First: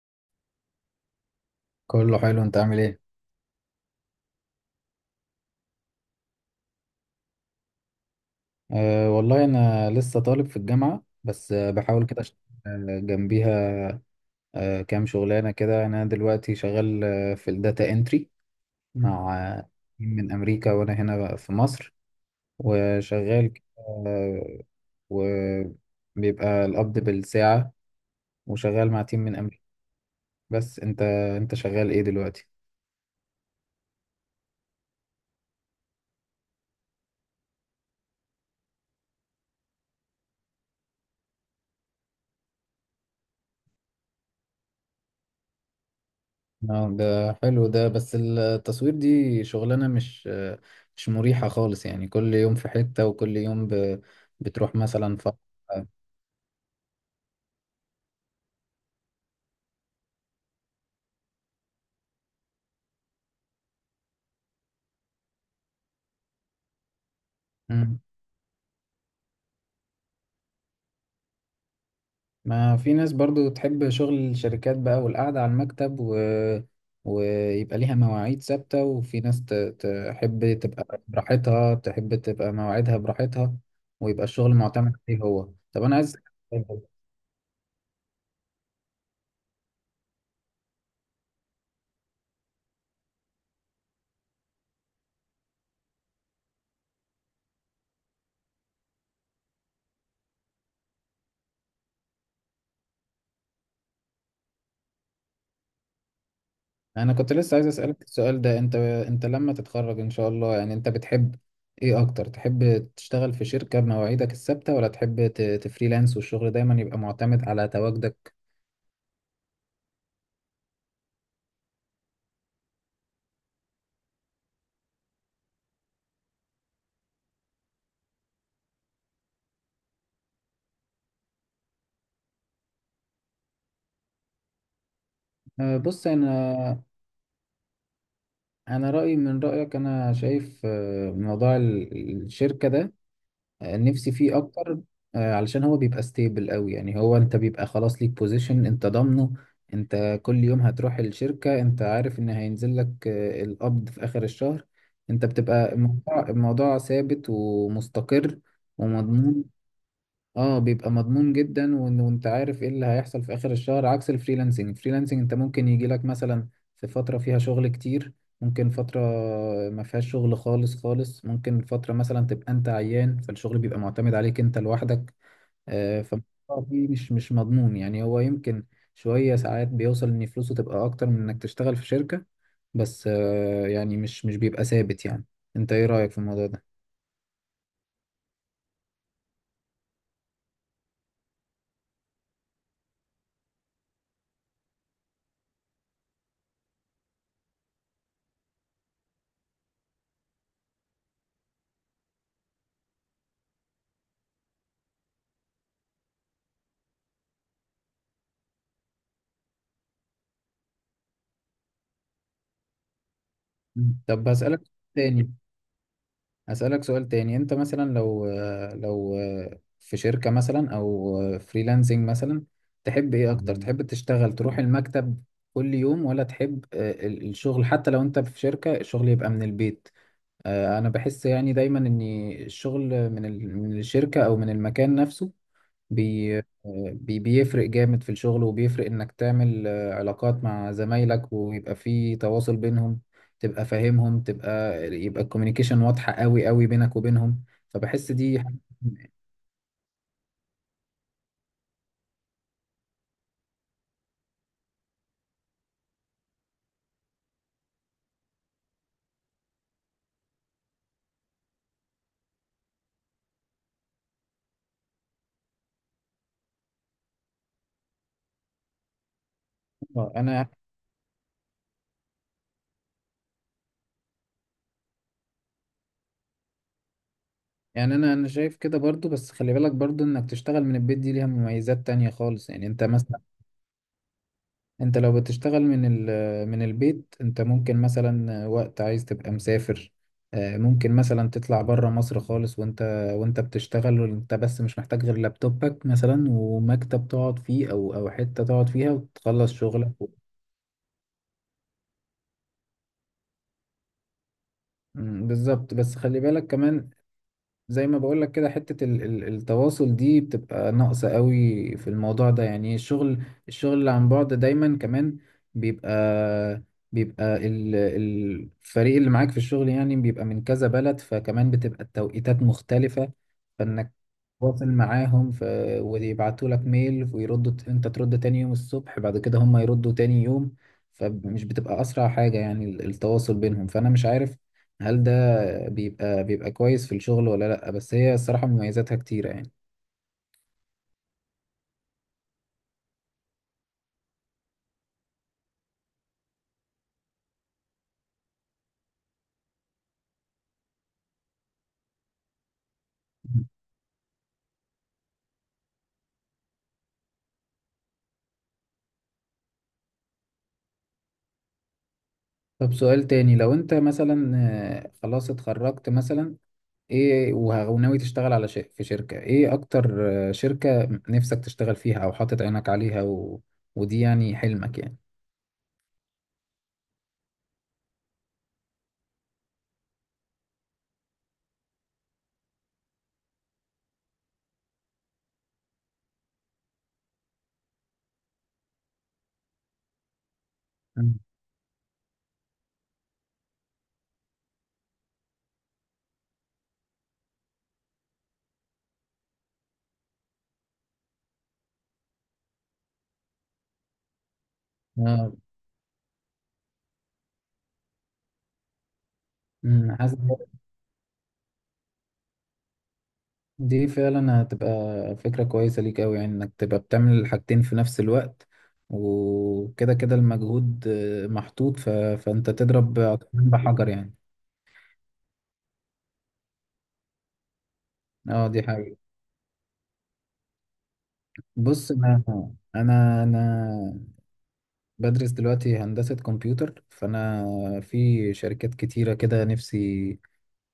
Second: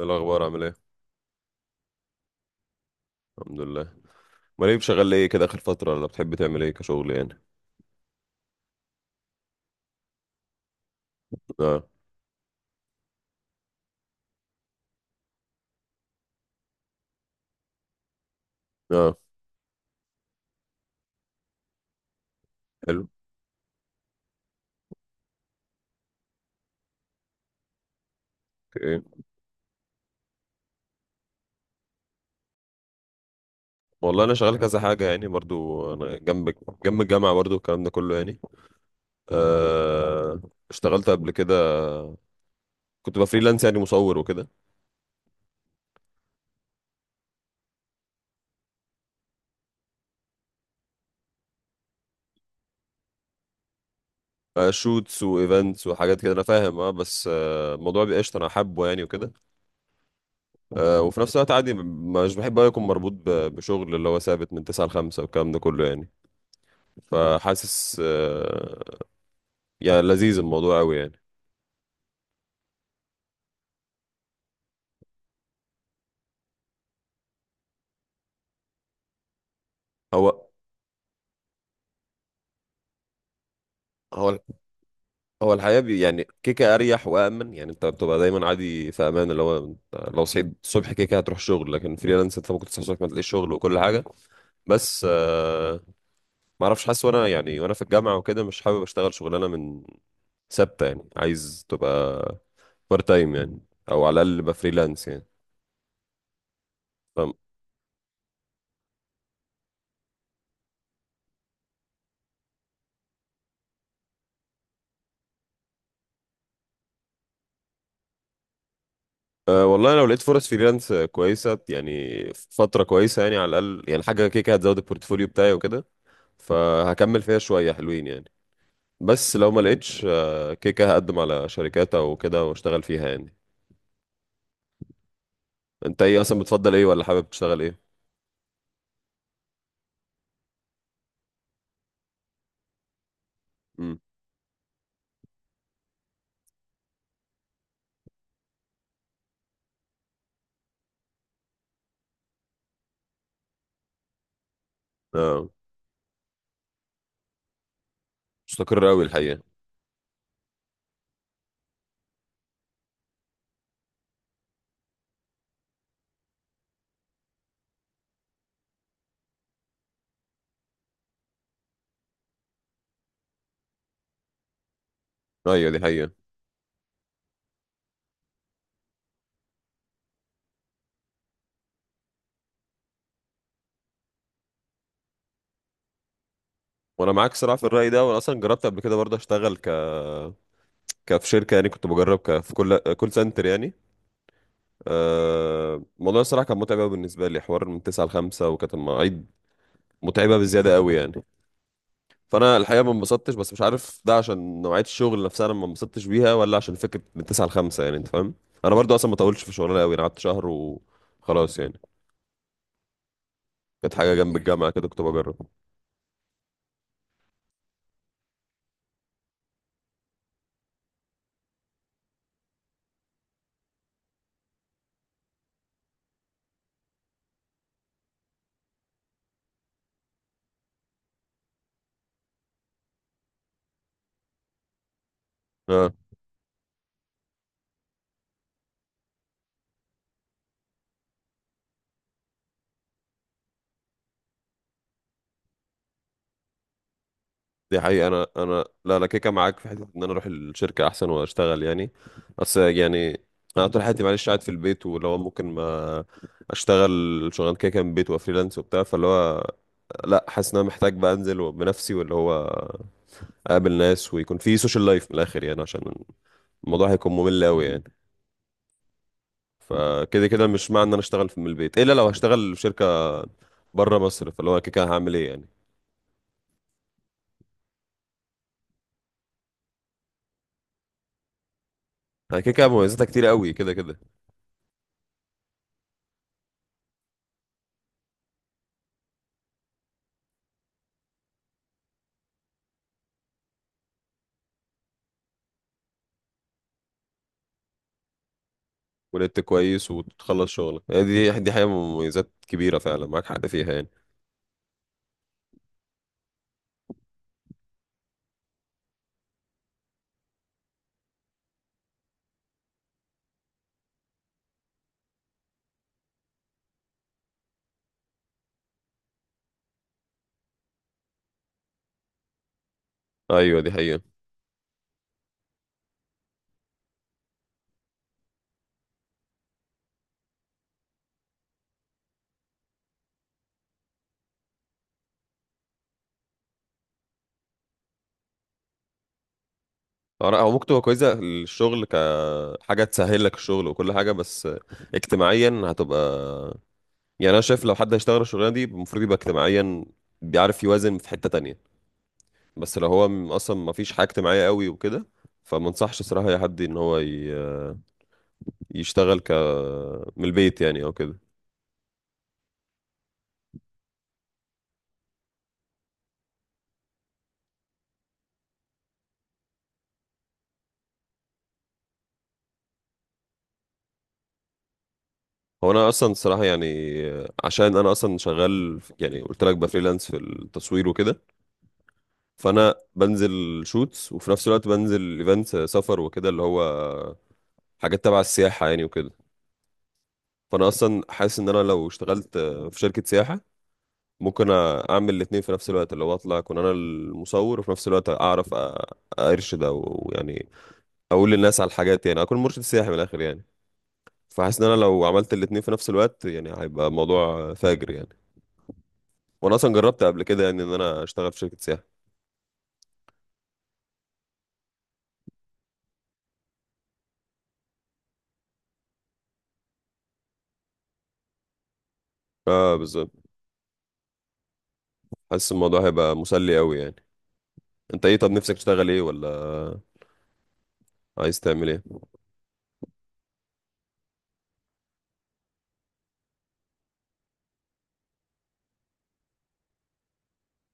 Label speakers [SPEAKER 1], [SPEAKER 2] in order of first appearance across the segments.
[SPEAKER 1] إيه الاخبار عامل ايه؟
[SPEAKER 2] كله حلو، انت عامل ايه؟
[SPEAKER 1] الحمد لله. امال ايه، شغال ايه كده اخر فتره، ولا بتحب تعمل ايه كشغل يعني؟
[SPEAKER 2] أه والله انا لسه طالب في الجامعه، بس
[SPEAKER 1] اه.
[SPEAKER 2] بحاول كده اشتغل جنبيها. أه كام شغلانه كده. انا دلوقتي شغال في الداتا انتري
[SPEAKER 1] اه
[SPEAKER 2] مع تيم من امريكا، وانا هنا بقى في مصر
[SPEAKER 1] حلو.
[SPEAKER 2] وشغال كده. آه، وبيبقى القبض بالساعه، وشغال مع
[SPEAKER 1] اوكي.
[SPEAKER 2] تيم من امريكا. بس انت شغال ايه دلوقتي؟
[SPEAKER 1] والله انا شغال كذا حاجه يعني، برضو انا جنب الجامعه، برضو الكلام ده كله يعني. آه، اشتغلت قبل كده، كنت بفريلانس يعني مصور وكده.
[SPEAKER 2] اه ده حلو، ده بس التصوير دي شغلانة مش مريحة خالص، يعني كل يوم في حتة، وكل يوم
[SPEAKER 1] آه
[SPEAKER 2] بتروح مثلا
[SPEAKER 1] شوتس وايفنتس وحاجات كده، انا فاهم. اه بس الموضوع بيبقى قشطه، انا حابه يعني وكده. آه، وفي نفس الوقت عادي، مش بحب أوي اكون مربوط بشغل اللي هو ثابت من 9 ل 5 والكلام ده كله يعني. فحاسس
[SPEAKER 2] مم.
[SPEAKER 1] آه يعني لذيذ الموضوع قوي يعني.
[SPEAKER 2] ما في ناس برضو تحب شغل الشركات بقى والقعدة على المكتب و ويبقى ليها مواعيد ثابتة، وفي ناس
[SPEAKER 1] هو
[SPEAKER 2] تحب تبقى براحتها، تحب تبقى مواعيدها براحتها ويبقى
[SPEAKER 1] هو
[SPEAKER 2] الشغل معتمد عليه هو.
[SPEAKER 1] هو الحياة
[SPEAKER 2] طب أنا
[SPEAKER 1] بي
[SPEAKER 2] عايز،
[SPEAKER 1] يعني كيكة، أريح وأمن يعني، أنت بتبقى دايما عادي في أمان، اللي هو أنت لو صحيت الصبح كيكة هتروح شغل. لكن فريلانس أنت ممكن تصحى الصبح ما تلاقيش شغل وكل حاجة. بس ما أعرفش، حاسس وأنا يعني وأنا في الجامعة وكده مش حابب أشتغل شغلانة من، ثابتة يعني، عايز تبقى بارت تايم يعني، أو على الأقل يبقى فريلانس يعني.
[SPEAKER 2] انا كنت
[SPEAKER 1] فاهم.
[SPEAKER 2] لسه عايز اسالك السؤال ده. انت لما تتخرج ان شاء الله، يعني انت بتحب ايه اكتر؟ تحب تشتغل في شركه بمواعيدك الثابته، ولا تحب تفريلانس والشغل دايما يبقى معتمد على تواجدك؟
[SPEAKER 1] أه والله لو لقيت فرص فريلانس كويسة يعني، فترة كويسة يعني، على الأقل يعني حاجة كيكة هتزود البورتفوليو بتاعي وكده، فهكمل فيها شوية حلوين يعني. بس لو ما لقيتش، كده كده هقدم على شركات او كده واشتغل فيها يعني. انت
[SPEAKER 2] بص
[SPEAKER 1] ايه اصلا، بتفضل ايه،
[SPEAKER 2] انا،
[SPEAKER 1] ولا حابب تشتغل ايه؟
[SPEAKER 2] انا رايي من رايك. انا شايف موضوع الشركه ده
[SPEAKER 1] امم.
[SPEAKER 2] نفسي فيه اكتر. علشان هو بيبقى ستيبل قوي، يعني هو انت بيبقى خلاص ليك بوزيشن انت ضامنه. انت كل يوم هتروح الشركة، انت عارف ان هينزل لك القبض في اخر الشهر. انت
[SPEAKER 1] اه
[SPEAKER 2] بتبقى الموضوع، الموضوع ثابت ومستقر
[SPEAKER 1] مستقر قوي
[SPEAKER 2] ومضمون.
[SPEAKER 1] الحقيقة.
[SPEAKER 2] اه بيبقى مضمون جدا، وانت عارف ايه اللي هيحصل في اخر الشهر. عكس الفريلانسنج، الفريلانسنج انت ممكن يجي لك مثلا في فترة فيها شغل كتير، ممكن فترة ما فيهاش شغل خالص خالص، ممكن فترة مثلا تبقى انت عيان، فالشغل بيبقى معتمد عليك انت لوحدك.
[SPEAKER 1] ايوه دي
[SPEAKER 2] آه
[SPEAKER 1] حقيقة.
[SPEAKER 2] فالموضوع فيه مش مضمون يعني. هو يمكن شوية ساعات بيوصل ان فلوسه تبقى اكتر من انك تشتغل في شركة، بس آه يعني مش بيبقى ثابت يعني. انت ايه رأيك في الموضوع ده؟
[SPEAKER 1] وانا معاك صراحة في الرأي ده، وانا اصلا جربت قبل كده برضه اشتغل ك كفي شركة يعني، كنت بجرب في كل كول سنتر يعني. الموضوع الصراحة كان متعب قوي بالنسبة لي، حوار من 9 ل 5 وكانت المواعيد متعبة بزيادة قوي يعني. فانا الحقيقه ما انبسطتش، بس مش عارف ده عشان نوعيه الشغل نفسها انا ما انبسطتش بيها، ولا عشان فكره من 9 ل 5 يعني، انت فاهم. انا برضو اصلا ما طولتش في الشغلانه قوي، انا قعدت شهر وخلاص يعني، كانت
[SPEAKER 2] مم.
[SPEAKER 1] حاجه
[SPEAKER 2] طب
[SPEAKER 1] جنب
[SPEAKER 2] هسألك
[SPEAKER 1] الجامعه كده كنت
[SPEAKER 2] تاني،
[SPEAKER 1] بجرب.
[SPEAKER 2] أسألك سؤال تاني. أنت مثلا لو، لو في شركة مثلا أو فريلانسنج مثلا، تحب إيه أكتر؟ مم. تحب تشتغل تروح المكتب كل يوم، ولا تحب الشغل حتى لو أنت في شركة الشغل يبقى من البيت؟ أنا بحس يعني دايما إن الشغل من من الشركة أو من المكان نفسه
[SPEAKER 1] اه
[SPEAKER 2] بي بيفرق جامد في الشغل، وبيفرق انك تعمل علاقات مع زمايلك، ويبقى في تواصل بينهم. تبقى فاهمهم، تبقى يبقى الكوميونيكيشن واضحة قوي بينك وبينهم.
[SPEAKER 1] دي حقيقه.
[SPEAKER 2] فبحس
[SPEAKER 1] انا
[SPEAKER 2] دي
[SPEAKER 1] انا لا، انا كيكه معاك في حته ان انا اروح الشركه احسن واشتغل يعني. بس يعني انا طول حياتي معلش قاعد في البيت، ولو ممكن ما اشتغل شغلانه كيكه من البيت وفريلانس وبتاع، فاللي هو لا، حاسس ان انا محتاج بقى انزل بنفسي، واللي هو اقابل ناس ويكون في سوشيال لايف من الاخر يعني، عشان الموضوع هيكون ممل قوي يعني. فكده كده
[SPEAKER 2] انا
[SPEAKER 1] مش معنى ان انا اشتغل من البيت الا لو هشتغل في شركه بره مصر، فاللي هو كده كده هعمل ايه يعني.
[SPEAKER 2] يعني، انا شايف كده برضو، بس خلي بالك برضو انك تشتغل من البيت دي ليها مميزات تانية
[SPEAKER 1] انا
[SPEAKER 2] خالص.
[SPEAKER 1] كده
[SPEAKER 2] يعني
[SPEAKER 1] كده
[SPEAKER 2] انت
[SPEAKER 1] مميزاتها
[SPEAKER 2] مثلا،
[SPEAKER 1] كتير قوي كده كده.
[SPEAKER 2] انت لو بتشتغل من ال من البيت، انت ممكن مثلا وقت عايز تبقى مسافر، ممكن مثلا تطلع بره مصر خالص وانت، وانت بتشتغل، وانت بس مش محتاج غير لابتوبك مثلا ومكتب تقعد فيه او او حتة تقعد فيها
[SPEAKER 1] ونت
[SPEAKER 2] وتخلص
[SPEAKER 1] كويس
[SPEAKER 2] شغلك.
[SPEAKER 1] وتخلص شغلك يعني، دي حقيقه مميزات كبيره فعلا، معاك حق فيها يعني.
[SPEAKER 2] مم، بالظبط. بس خلي بالك كمان، زي ما بقول لك كده، حتة التواصل دي بتبقى ناقصة قوي في الموضوع ده. يعني الشغل، الشغل اللي عن بعد دايما كمان بيبقى بيبقى الفريق اللي معاك في الشغل يعني بيبقى من كذا بلد، فكمان بتبقى التوقيتات مختلفة.
[SPEAKER 1] ايوه دي
[SPEAKER 2] فانك
[SPEAKER 1] حقيقه.
[SPEAKER 2] تواصل معاهم ويبعتوا لك ميل ويردوا انت ترد تاني يوم الصبح، بعد كده هم يردوا تاني يوم. فمش بتبقى اسرع حاجة يعني التواصل بينهم. فانا مش عارف هل ده بيبقى كويس في الشغل ولا لأ، بس هي الصراحة مميزاتها كتيرة يعني.
[SPEAKER 1] او ممكن تبقى كويسه الشغل كحاجه تسهل لك الشغل وكل حاجه، بس اجتماعيا هتبقى يعني. انا شايف لو حد هيشتغل الشغلانه دي المفروض يبقى اجتماعيا بيعرف يوازن في حته تانية. بس لو هو اصلا ما فيش حاجه اجتماعيه قوي وكده، فما انصحش صراحه اي حد ان هو يشتغل ك، من البيت يعني او كده.
[SPEAKER 2] طب سؤال تاني، لو انت مثلا خلاص اتخرجت مثلا، ايه وناوي تشتغل على شيء في شركة ايه اكتر؟ شركة نفسك تشتغل فيها او حاطط عينك عليها ودي يعني حلمك يعني.
[SPEAKER 1] هو انا اصلا صراحه يعني، عشان انا اصلا شغال يعني قلت لك بفريلانس في التصوير وكده، فانا بنزل شوتس وفي نفس الوقت بنزل ايفنتس سفر وكده، اللي هو حاجات تبع السياحه يعني وكده. فانا اصلا
[SPEAKER 2] مم.
[SPEAKER 1] حاسس ان انا لو اشتغلت في شركه سياحه ممكن اعمل الاثنين في نفس الوقت، اللي هو اطلع اكون انا المصور، وفي نفس الوقت اعرف ارشد او يعني اقول للناس على الحاجات يعني، اكون مرشد سياحي من الاخر يعني. فحاسس ان انا لو
[SPEAKER 2] آه،
[SPEAKER 1] عملت الاتنين في نفس الوقت يعني هيبقى موضوع فاجر يعني. وانا اصلا
[SPEAKER 2] أمم،
[SPEAKER 1] جربت
[SPEAKER 2] حاسس
[SPEAKER 1] قبل كده يعني ان انا اشتغل في شركة سياحة.
[SPEAKER 2] دي فعلا هتبقى فكرة كويسة ليك أوي، يعني إنك تبقى بتعمل الحاجتين في نفس الوقت. وكده كده المجهود محطوط فأنت
[SPEAKER 1] اه
[SPEAKER 2] تضرب
[SPEAKER 1] بالظبط،
[SPEAKER 2] عصفورين بحجر يعني.
[SPEAKER 1] حاسس الموضوع هيبقى مسلي قوي يعني. انت ايه، طب
[SPEAKER 2] اه
[SPEAKER 1] نفسك
[SPEAKER 2] دي
[SPEAKER 1] تشتغل
[SPEAKER 2] حقيقة.
[SPEAKER 1] ايه، ولا عايز تعمل ايه؟
[SPEAKER 2] بص انا، انا بدرس دلوقتي هندسة كمبيوتر، فانا في شركات كتيرة كده نفسي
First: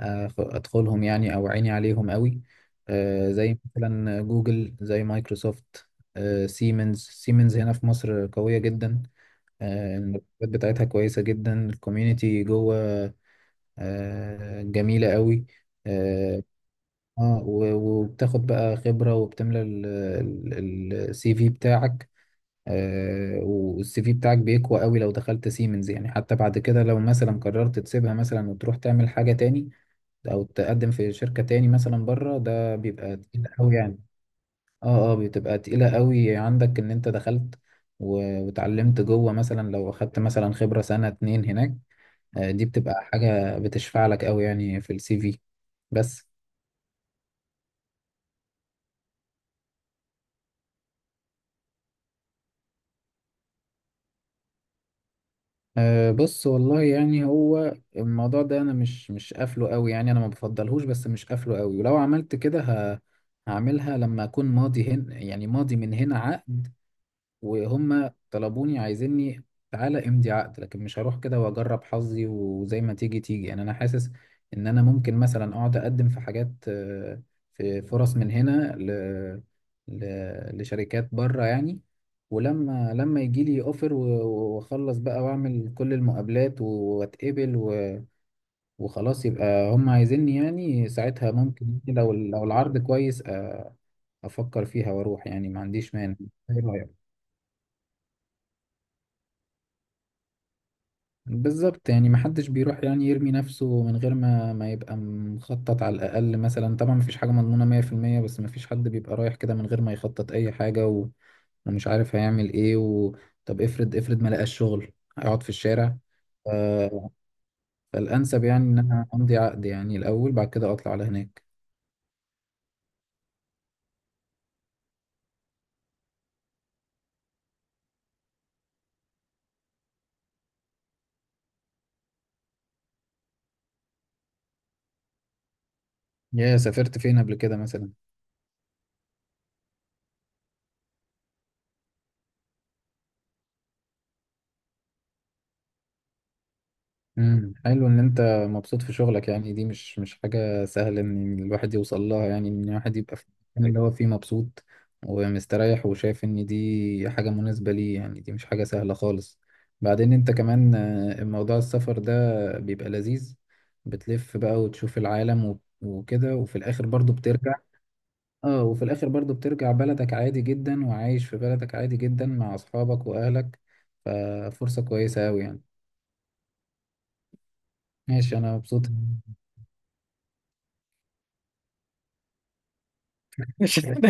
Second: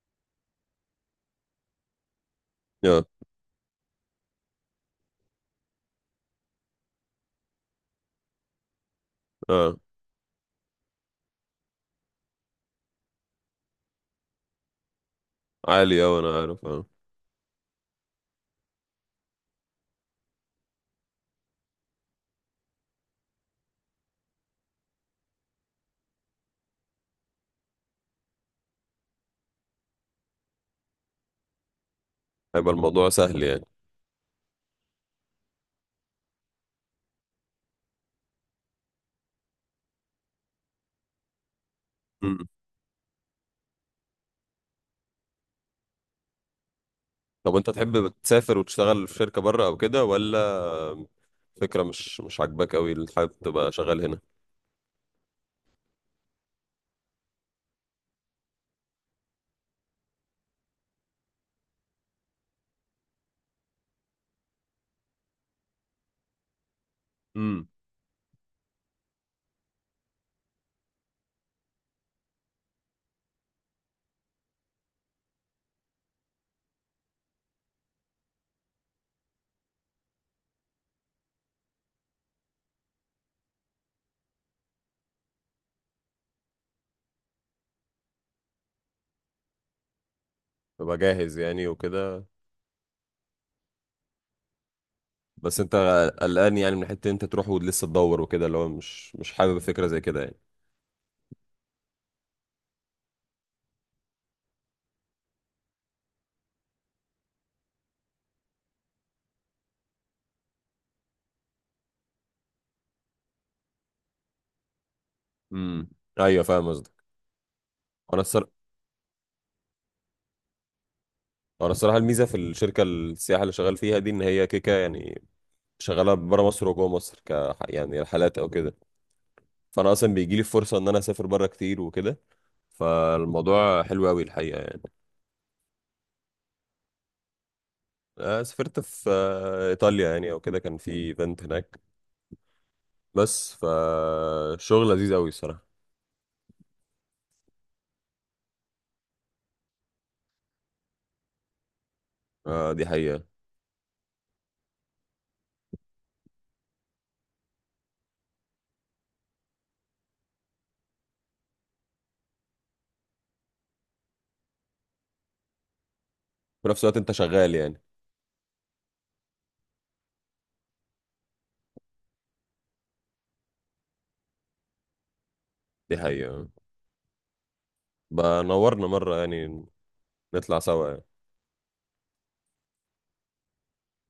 [SPEAKER 2] ادخلهم، يعني او عيني عليهم قوي.
[SPEAKER 1] اه.
[SPEAKER 2] زي مثلا جوجل، زي مايكروسوفت، سيمنز. سيمنز هنا في مصر قوية جدا،
[SPEAKER 1] اه
[SPEAKER 2] المرتبات بتاعتها كويسة جدا، الكوميونتي جوه جميلة قوي.
[SPEAKER 1] عالي، اه انا
[SPEAKER 2] اه
[SPEAKER 1] عارف اه.
[SPEAKER 2] وبتاخد بقى خبرة، وبتملى السي في بتاعك. والسي في بتاعك بيقوى قوي لو دخلت سيمنز، يعني حتى بعد كده لو مثلا قررت تسيبها مثلا وتروح تعمل حاجة تاني، او تقدم في شركة تاني مثلا بره،
[SPEAKER 1] هيبقى
[SPEAKER 2] ده
[SPEAKER 1] الموضوع
[SPEAKER 2] بيبقى
[SPEAKER 1] سهل
[SPEAKER 2] تقيل
[SPEAKER 1] يعني.
[SPEAKER 2] قوي يعني. اه اه، بتبقى تقيلة قوي عندك ان انت دخلت واتعلمت جوه، مثلا لو اخدت مثلا خبرة سنة اتنين هناك،
[SPEAKER 1] مم.
[SPEAKER 2] دي بتبقى حاجة بتشفع لك قوي يعني في السي في. بس
[SPEAKER 1] طب انت تحب تسافر وتشتغل في شركة بره او كده، ولا فكرة مش مش عاجباك قوي، اللي حابب تبقى شغال هنا؟
[SPEAKER 2] أه بص، والله يعني هو الموضوع ده انا مش قافله قوي يعني، انا ما بفضلهوش بس مش قافله قوي. ولو عملت كده هعملها لما اكون ماضي هن، يعني ماضي من هنا عقد
[SPEAKER 1] امم.
[SPEAKER 2] وهم طلبوني عايزيني، تعالى امضي عقد. لكن مش هروح كده واجرب حظي وزي ما تيجي تيجي. يعني انا حاسس ان انا ممكن مثلا اقعد اقدم في حاجات، في فرص من هنا ل... لشركات بره يعني. ولما يجي لي اوفر واخلص بقى واعمل كل المقابلات واتقبل وخلاص يبقى هم عايزيني، يعني
[SPEAKER 1] تبقى
[SPEAKER 2] ساعتها
[SPEAKER 1] جاهز يعني
[SPEAKER 2] ممكن لو
[SPEAKER 1] وكده.
[SPEAKER 2] لو العرض كويس افكر فيها واروح يعني،
[SPEAKER 1] بس
[SPEAKER 2] ما
[SPEAKER 1] انت
[SPEAKER 2] عنديش مانع.
[SPEAKER 1] قلقان
[SPEAKER 2] إيه
[SPEAKER 1] يعني من
[SPEAKER 2] رأيك؟
[SPEAKER 1] حته انت تروح ولسه تدور وكده، اللي هو مش مش حابب فكره زي كده يعني.
[SPEAKER 2] بالظبط، يعني محدش بيروح يعني يرمي نفسه من غير ما يبقى مخطط على الأقل. مثلا طبعا مفيش حاجة مضمونة مية في المية، بس مفيش حد بيبقى رايح كده من غير ما يخطط أي حاجة ومش عارف هيعمل إيه طب افرض، افرض ما لقاش شغل، هيقعد في
[SPEAKER 1] امم،
[SPEAKER 2] الشارع؟
[SPEAKER 1] ايوه
[SPEAKER 2] ف...
[SPEAKER 1] فاهم قصدك. انا
[SPEAKER 2] فالأنسب
[SPEAKER 1] الصراحه،
[SPEAKER 2] يعني إن أنا أمضي عقد يعني الأول، بعد كده أطلع على هناك.
[SPEAKER 1] انا الصراحه الميزه في الشركه السياحه اللي شغال فيها دي ان هي كيكه يعني، شغاله بره مصر وجوه مصر ك، يعني رحلات او كده. فانا اصلا بيجي لي فرصه ان انا اسافر بره كتير وكده، فالموضوع حلو قوي الحقيقه يعني.
[SPEAKER 2] يا سافرت فين قبل كده مثلا؟
[SPEAKER 1] سافرت في ايطاليا يعني او كده، كان في ايفنت هناك. بس فالشغل لذيذ قوي الصراحه.
[SPEAKER 2] حلو ان انت مبسوط في شغلك، يعني دي مش حاجة سهلة ان الواحد يوصل لها. يعني ان
[SPEAKER 1] آه، دي
[SPEAKER 2] الواحد يبقى
[SPEAKER 1] حقيقه.
[SPEAKER 2] في المكان اللي هو فيه مبسوط ومستريح، وشايف ان دي حاجة مناسبة ليه، يعني دي مش حاجة سهلة خالص. بعدين انت كمان موضوع السفر ده بيبقى لذيذ، بتلف بقى وتشوف العالم وكده، وفي
[SPEAKER 1] في نفس
[SPEAKER 2] الاخر
[SPEAKER 1] الوقت انت
[SPEAKER 2] برضو بترجع.
[SPEAKER 1] شغال يعني.
[SPEAKER 2] اه وفي الاخر برضو بترجع بلدك عادي جدا، وعايش في بلدك عادي جدا مع اصحابك واهلك. ففرصة كويسة اوي يعني.
[SPEAKER 1] دي حقيقه.
[SPEAKER 2] ماشي،
[SPEAKER 1] بقى
[SPEAKER 2] انا مبسوط.
[SPEAKER 1] نورنا مرة يعني، نطلع سوا يعني.
[SPEAKER 2] مش